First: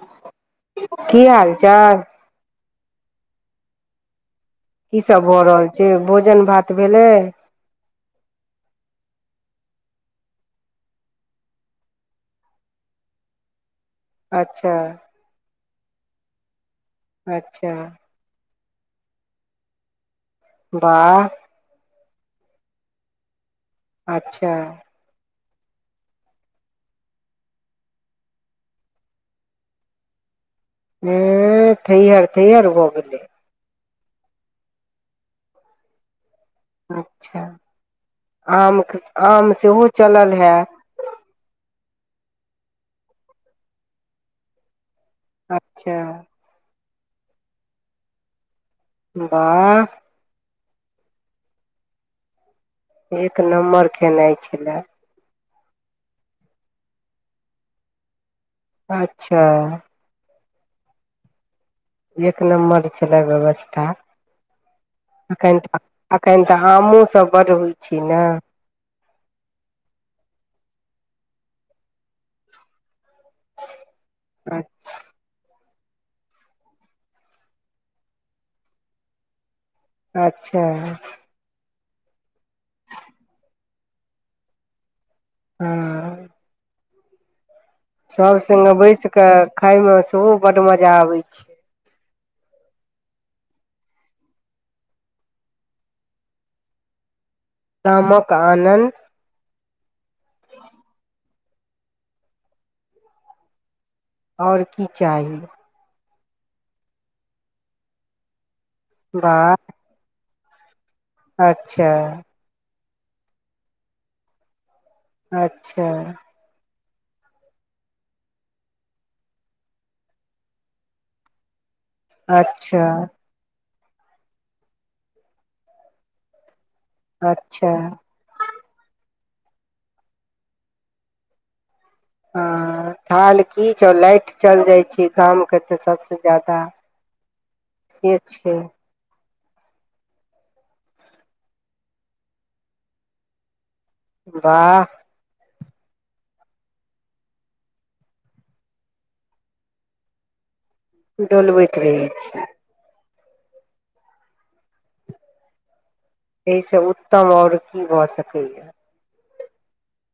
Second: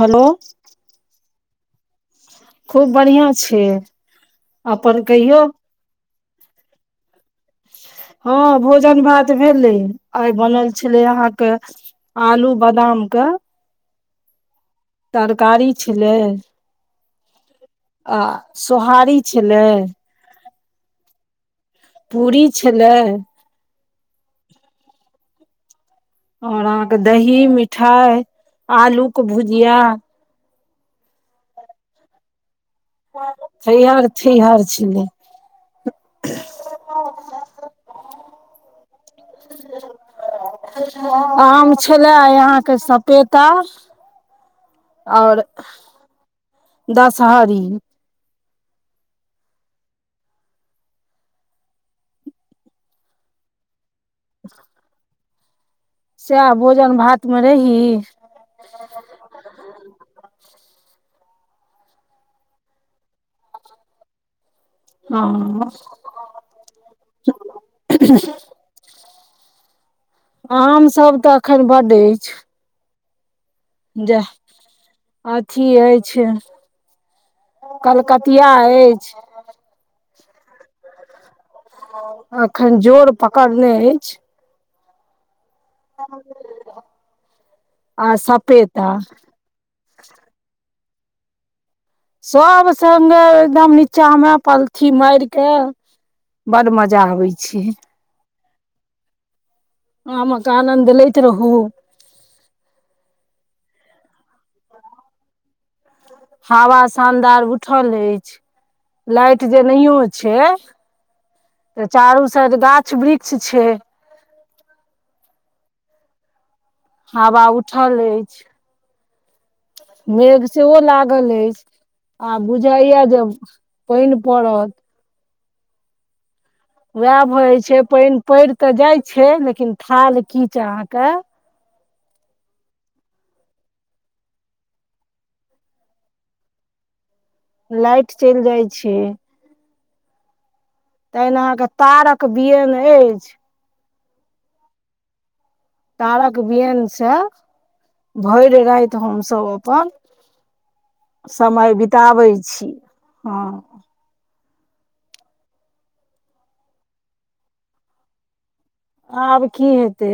hello की हाल चाल खूब बढ़िया छियै कीसभ भऽ रहल छै भोजन भात भेलै हँ भोजन भात भेलै आइ बनल छलै अहाँके आलू बदाम कऽ अच्छा तरकारी छलै अच्छा आ सोहारी छलै बाह पूरी छलै अच्छा और अहाँके दही मिठाइ आलूके भुजिया उउउ थैहर थैहर भ थैहर थैहर छलै अच्छा आम के त आम सेहो चलल हेत खेले आय आहां के सपेता और अच्छा दशहरी बाह एक नम्बर केनैय छलै सएह भोजन भात मे रही अच्छा एक नम्बर छलेअ व्यवस्था एखन हँ तऽ एखन तऽ हमहूसभ बड होइ छी न आम सभ तऽ अखैन बड अछि जाह अत की अछि कलकतिया अछि अच्छा अखैन जोर पकड़ने अछि हँ [unintelligible] आ सभ सङ्गे सपेता बैस कऽ खाायमे सेहो बड मजा आबै छैय सब सङ्गे एदम नीचा मे पलथी माइर के बड मजा आबै छैय कानन आमक आनन्द लैइत रहू और की चाही हावा शानदार उठल अछि लाइट वाह जे नहो छै तऽ अच्छा चारू साइड गाछ वृक्ष छैय अच्छा हावा उठल अछि मेघ सेहो लागल अछि आ अच्छा बुझाइ या जब पाइन पड़त उएह भह अच्छा छै पाइन पैइर तऽ जाइ छै लेकिन थाल खीच अहाँके अ थाल खीच और लाइट चल जाइ छै काम क तऽ सभसँ ज्यादा लाइट चैइल जाइ छै ताइल अहाँके तारक बियैन अछि बाह तारक बियैन से भैर राति हमसभ अपन समय डोलबैत रहै बिताबै छी हँ एहिसँ उत्तम आओर की भऽ सकैएा आब की हेते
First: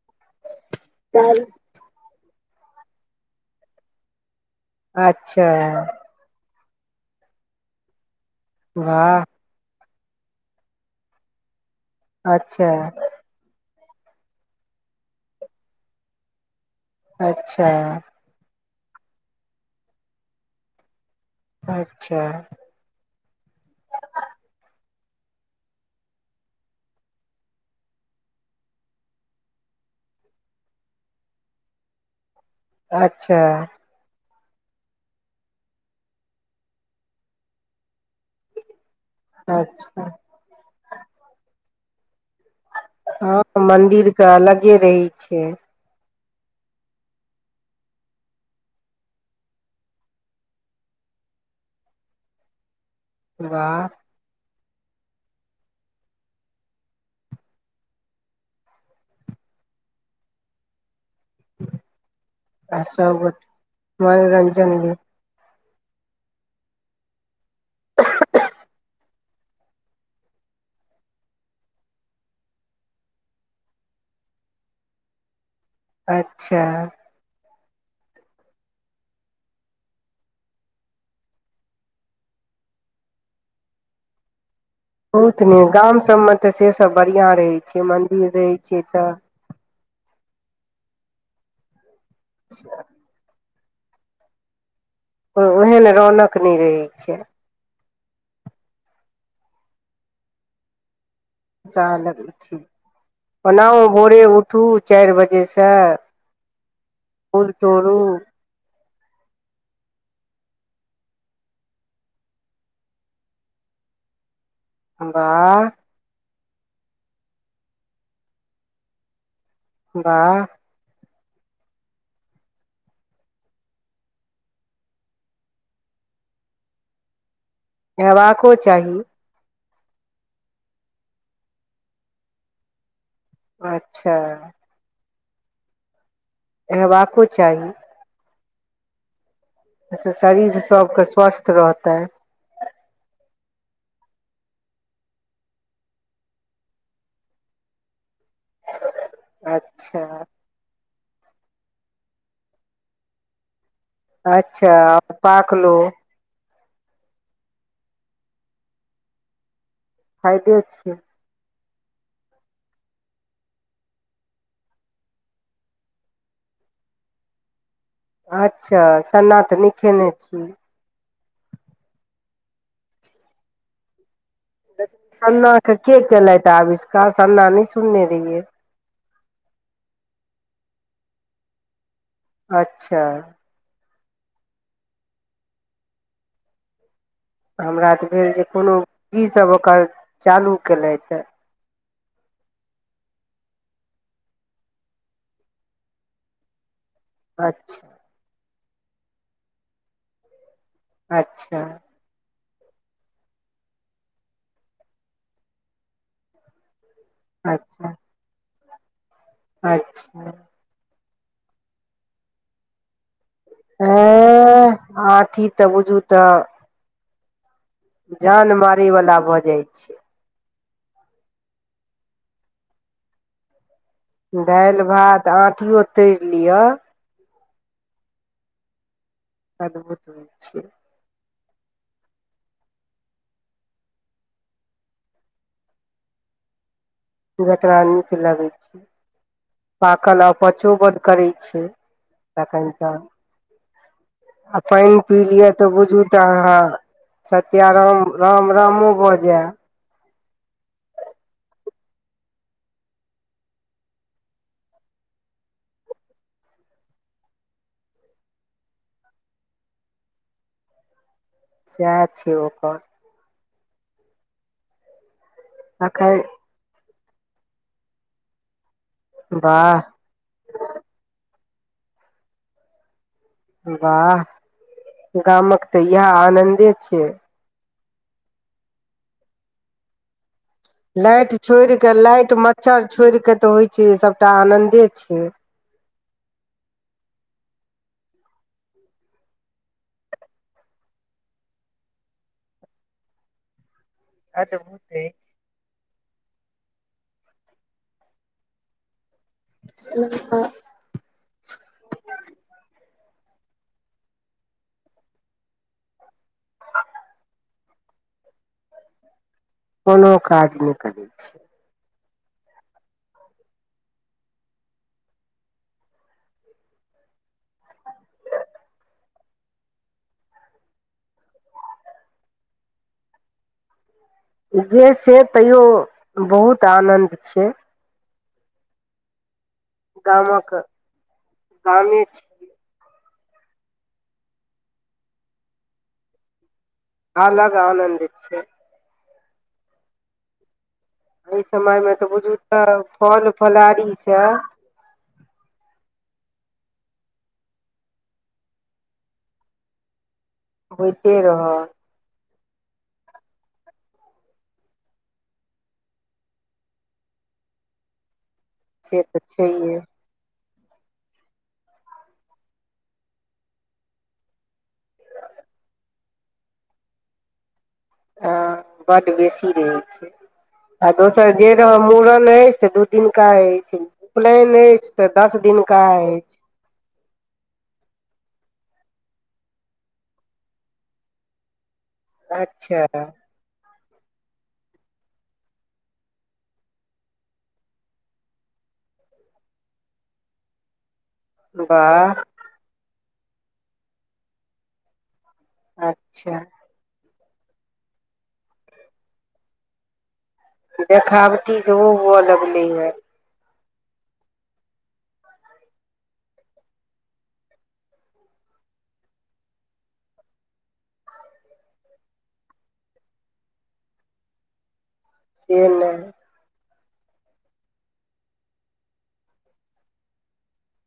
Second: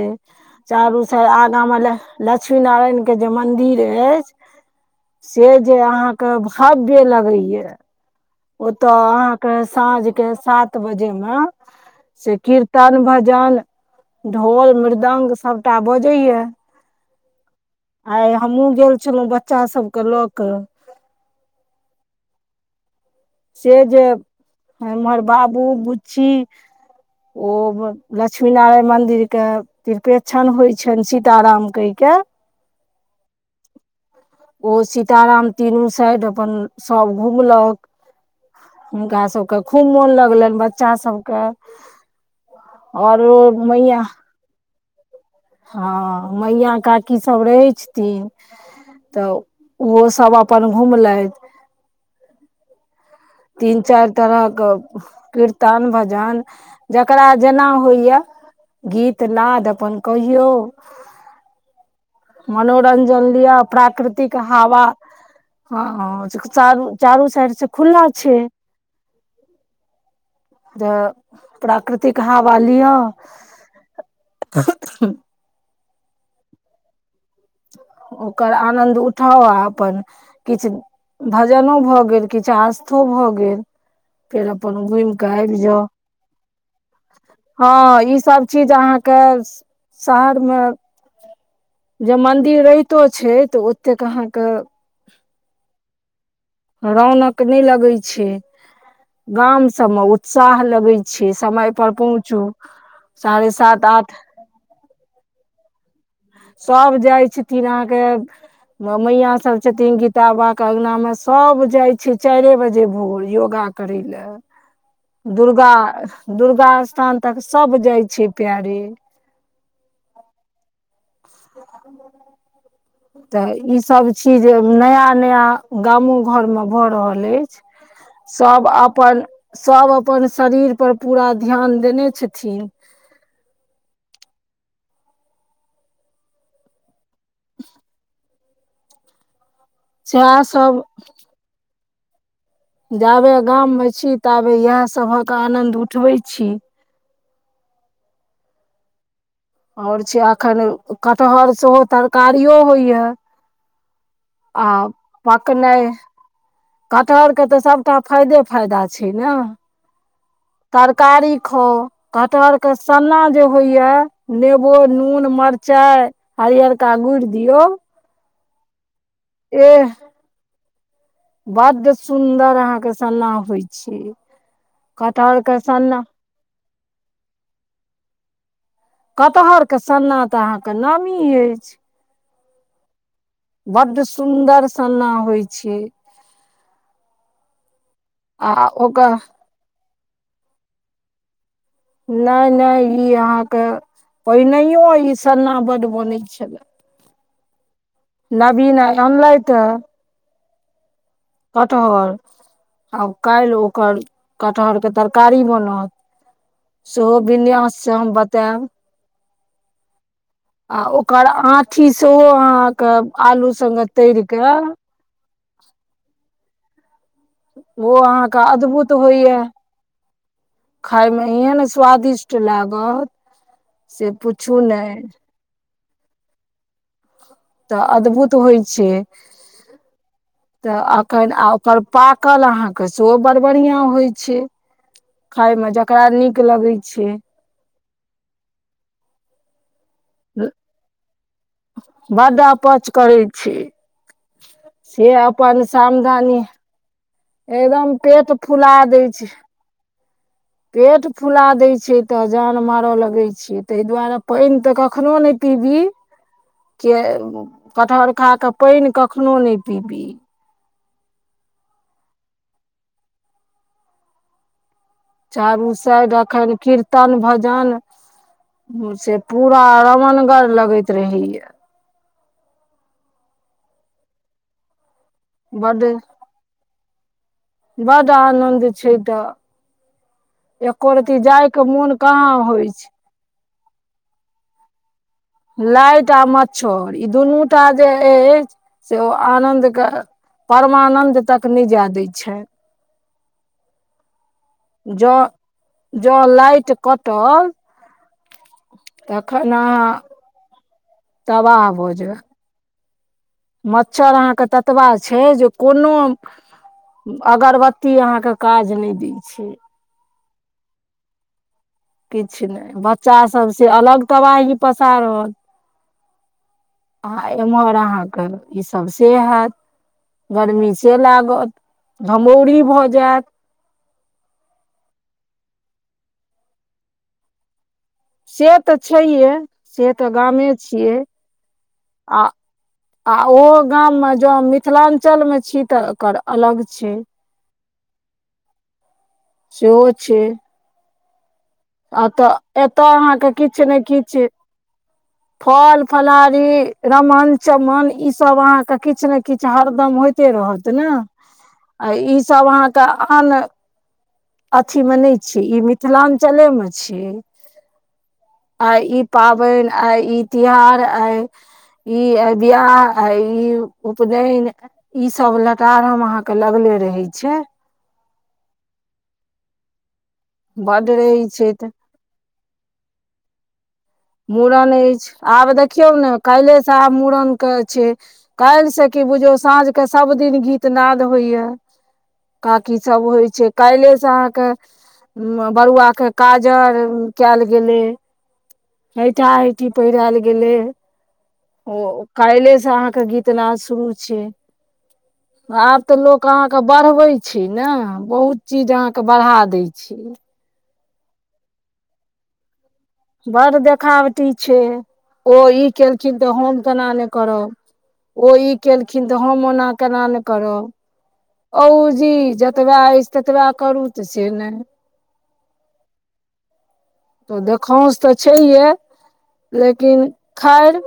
चारूस आगा मे ल लक्ष्मी नारायण के जे मंदिर अइछ अच्छा से जे अहाँ के हव्य लगैया ओतऽ वाह अहाँके साँझ के सात बजे मे से अच्छा कीर्तन भजन ढोल मृद्ंग सबटा बजै या अच्छा हमहुँ गेल छलऊ बच्चा सबके लऽ कऽ अच्छा से जे हममहर बाबू बुच्ची ओ लक्ष्मी नारायण मंन्दिर के तिरपेक्षण होइ छनि सीत राम कै के क [inaudible] अच्छा ओ सीताराम तीनू साइड अपन सब घुमलक हुनका सबके खूब अच्छा मोन लगलैन बच्चा सबके हँ मैया मन्दिर के अलगे रही हँ मईया काकीसब रहै छथिन तऽ ओहो सब अपन घुम लईथ [inaudible] तीन वाह चार तरह के कीर्तन भजन जकरा जेना होइए गीत नाद अपन कहियौ ह [inaudible] मनोरंजन लिअ प्राकृतिक मनोरंजन हावा ले हँ चक चारु चारू साइड से खुला छै जे प्राकृतिक हावा लीअ [inaudible] अच्छा ओकर आनन्द उठाउ आ अपन किछ भजनो भऽ गेल किछु आस्थो भऽ गेल फेड़ अपन घुईम कऽ बहुत आईब नीक जाउ गाम सबमे तऽ से सब बढ़ियां रहै हँ छै ई मंदिर सब रहै चीज छै तऽ अहाँके शहर मे जे मंन्दिर रहितो छै तऽ ओतेक अहाँ के ओ ओहे ले रौनक नहि रहै छै रौनक नय लगै छै गाम सबमे उत्साह लगै छै समय सा पर लगै पहुँचू छै साढ़े ओनाउ सात आठ भोरे उठू चारि बजे सँ सभ जाइ छथिन अहाँ के मैया सब छथिन गीता बाबा के अंगना में सब जाय छै चारे बजे भोर योगा करै ले वाह दुर्गा दुर्गा स्थान तक सब जाइ छै पैरे बाह त ब [inaudible] तऽ ईसब चीज नया नया गामो घर मे भऽ रहल अईछ हेबाको सब चाही आपन सब अपन शरीर पर पूरा ध्यान देने छथिन अच्छा एहवाको चाही ओसे सएह शरीर सब सबके स्वस्थ रहतै जाबे गाम मे छी ताबे इएहसभक आनन्द उठबै छी और अच्छा छै एखन कटहर सेहो तरकारियो होइए आ अच्छा पाकलो पकनाइ कटहर के तऽ सभटा फायदे फायदा छै ने फाइदे छै खो कटहर के सन्ना जे होइया नेबो नून मरचाइ हरियरका गुइर दियऔ अच्छा सन्ना तऽ नै खेने छी बड्ड सुन्दर अहाँ के सन्ना होइ छै सन्ना के के केलथि आविष्कार सन्ना नहि सुनने रहियै कटहर के सन्ना तऽ अहाँके नामी अछि अच्छा बड्ड सुन्दर सन्ना होइ छै हमरा तऽ भेल जे आ कोनो ओकर इ ज सब ओकर चालू केलेथहे नहि नहि ई अहाँके पहिनहिओ ई सन्ना बड्ड बनै छलए अच्छह नवीन आई अनलेथ ह अच्छह आब काल्हि ओकर कटहर के तरकारी बनत सेहो विन्यास अच्छा स हम बतेब अच्छा आ ओकर आठी सेहो अहाँ क आलू संगे तैरि क एह आँठी तऽ बुझू तऽ ओ अहाँ के जान मारै अद्भुत वला होइ यै भऽ जाइ छै खााय में एहन स्वादिष्ट लागत से पूछू दालि नहि भात आंठीयो तैरि लिअ तऽ अद्भुत होइ छै अद्भुत हो छै पर पाकल अहाँके सेहो बड़ बढियाँ होइ छै खााय मे जकरा नीक लगै छै जकरा निक लगै छै पाकल अपचो बड करै छै बड्ड तखन अपच तऽ करै छै आ पैन से पी लिय अपन तऽ बुझू त सामधानी हाँ सत्या एकदम राम पेट राम फुला रामो दै भ छै जे पेट फुला दैत छै तऽ जान मारय लगैत छैै ताहि दुआरे पैन तऽ कखनो नइ दीदी के कटहर खा क पाइन कखनहु नइ पीबी सैह छै ओकर चारू साइड एखन कीर्तन भजन से पूरा वाह रमणगर लगैत रहै य वाह गामक तऽ यैह आनन्दे छै बड आनन्द छै तऽ एको रती लाइट जायके छोड़ मोन क लाइट कहाँ होइ छै मच्छर छोड़ के तऽ होइ छै सभटा आनन्दे छै लाइट आ मच्छर ई दुनूटा जे अइ से ओ आनंद क परमानन्द तक जाय दै छै अइ त बहुतै जँ जँ लाइट कटल तखन अहाँ तबाह भ जेब मच्छर अहाँके ततबा छै जे कोनो अगरबत्ती अहाँ क काज नइ दै छै कोनो काज नइ करै छै किछु नै बच्चा सभ से अलग तबाही पसारल आ एम्हर अहाँके ई सब से हैत गर्मी से लागत घमौरी भऽ जायत जे से तैयो बहुत आनन्द छै से तऽ छैहे से तऽ गामे गामक छियै गामे छै आ आ ओहो गाम मे जो मिथिलाञ्चल मे छी तऽ एकर अलग छै अलग आनन्द छैे सेहो छै एहि समय मे तऽ अतऽ बुझू तऽ एतय अहाँ फल के किछु ने फलहारी किछु से फल फलारी इ रमन चमन इ सब अहाँ के किछ ने किछ हरदम होयते रहत ने होइते रहत आ ईस सब अहाँ के आन अथीमे नहि छै इ मिथिला थले मे छै आ से ई तऽ पाबनि छैहे आइ ई तीहार आइ इ आई बियाह आइ उपनयन इ सब लतारहम अहाँ के लगले रहै छै ह बड्ड बेसी रहैत छै बड आ रहै दोसर छै जे तऽ रह मूड़न होइ से दू दिन का रहै छै मूड़न ऐछि आब देखियौ न अछि कैइल्हे सँ आब मूड़न के छै काल्हि से की बुझियो साँझ क सब दिन गीत नाद होइया काकी अच्छा सब होइ छै काइल्हे से अहाँके बरुआ के काजर केल गेलै हैठा हैठी पहिरायल गेले ओ वाह काइले स अहाँ के गीत नाद शुरू छै आब तऽ लोक अच्छा अहाँ के बढ़बे छै छी ने बहुत चीज अहाँके बढ़ा दै छै देखावटी जे ओहो हुए लगलैय बड़ देखावटी छै ओ ई केलखिन तऽ हम केना नइ करब ओ ई केलखिन तऽ हम ओना केना नै करब ओऊजी जतबा अछि ततबा करू तऽ से नइ से नै तऽ देखाउश तऽ छैहे लेकिन खैर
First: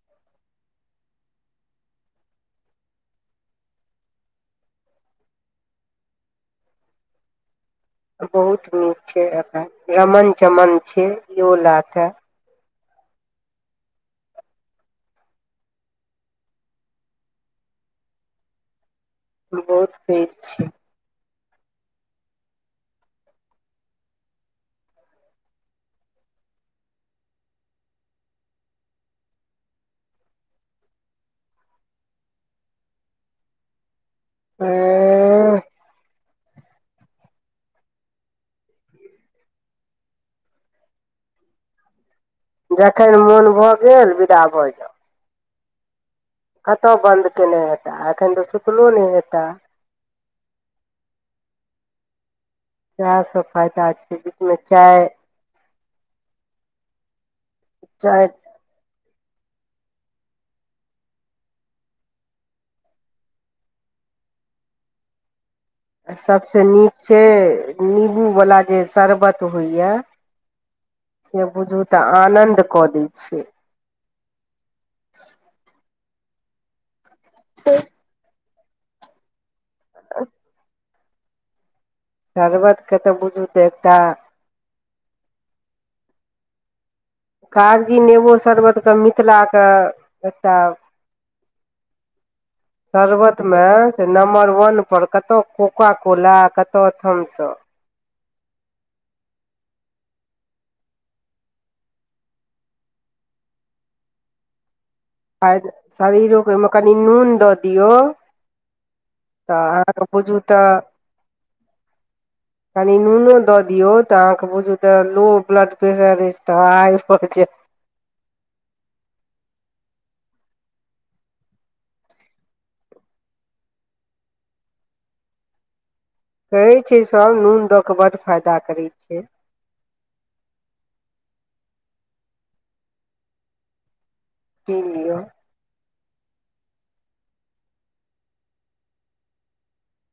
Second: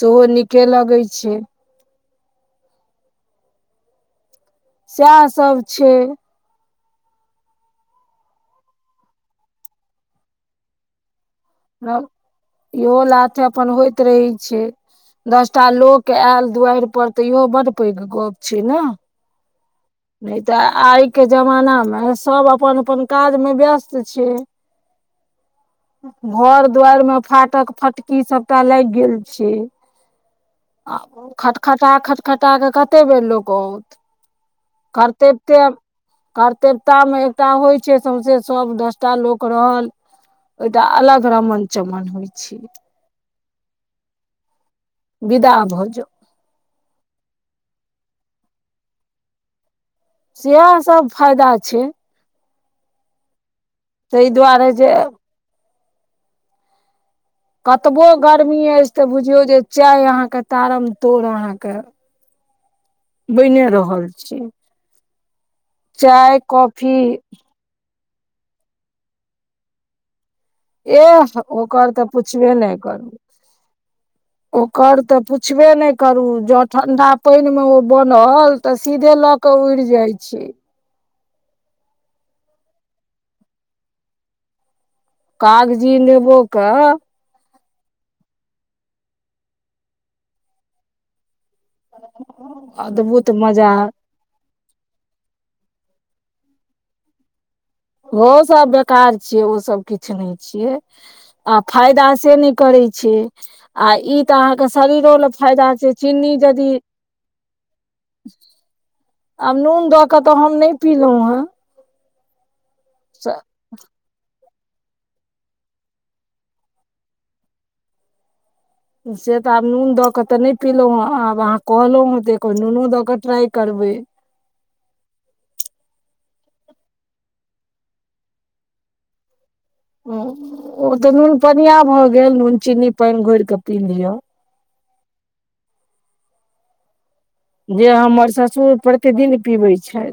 सेहो नीके लगैत छै सएह सभ छै बहुत नीक छै एतय रमन चमन छै इहो लाथे इहो लाथे अपन होइत रहै छै दसटा लोक एल दुआरि पर तऽ इहो बड पैघ गप छै ने बहुत पैघ छै के जमाना मे सब अपन अपन काजमे व्यस्त छै [inaudible] घर दु्वारीमे फाटक फटकी सबटा लागि गेल छै आ खटखटा खटखटा कऽ कतेक बेर लोक आओत करतै ऐं ते [unintelligible] कर्तेव्यता मे एकटा होइ छै सौंसे सब दसटा लोक रहल ओ एकटा अलग रमन चमन होइ छै जखन मोन भऽ गेल विदा भऽ जाउ विदा भऽ जो कतहु बन्द कयने हेताह एखन तऽ सुतलो नहि हेताह सेएह सब फायदा छै सैह सभ फायदा छै ताहि बीचमे दुआरे जे चाय कतबो चाय गर्मी अछि तऽ बुझियौ जे चाय अहाँके तारम तोड़ अहाँके बनि रहल छियै आ सभसँ नीक छै नीबूवला जे शरबत होइए एह ओकर तऽ पुछबे नहि कऽ दै छै करू ओकर तऽ पूछबे नै करू जँ ठंडा पानि मे ओ बनल तऽ सीधे लऽ कऽ उड़ि जाइ छै शरबत के तऽ बुझू तऽ एकटा कागजी नेंबो के कागजी नेबो शरबतके मिथिलाक एकटा [inaudible] अद्भुत शर्बतमे मजा से नम्बर वन पर कतऽ ओ कोका कोला आ कतऽ स थम स ओ सब बेकार छियै ओसभ किछु नहि छियै आ फायदा से नहि करय रै छै आ ई तऽ अहाँक शरीरो ल आ फायदा छै चीन्नी शरीरोके जदि ओहिमे कनि नून दऽ दियौ तऽ आब नून अहाँके दऽ कऽ बुझू तऽ हम नहि पीलहुँ हेँ कनी नुनो दऽ दियौ तऽ अहाँके बुझू तऽ लो ब्लड प्रेशर अछि तऽ हाइ भऽ जैत से तऽ आब नून दऽ कऽ तऽ नहि पीलहुँ हेँ आब अहाँ कहलहुँ हेँ तऽ नूनो दऽ कऽ ट्राइ करबै [inaudible] कहै छै सभ नून दऽ कऽ बड्ड फायदा करै छै हँ ओ तऽ नून पनिया भऽ गेल नून चीन्नी पानि घोरि कऽ पी लिअ पी लिय जे हमर ससुर प्रतिदिन पीबै छथि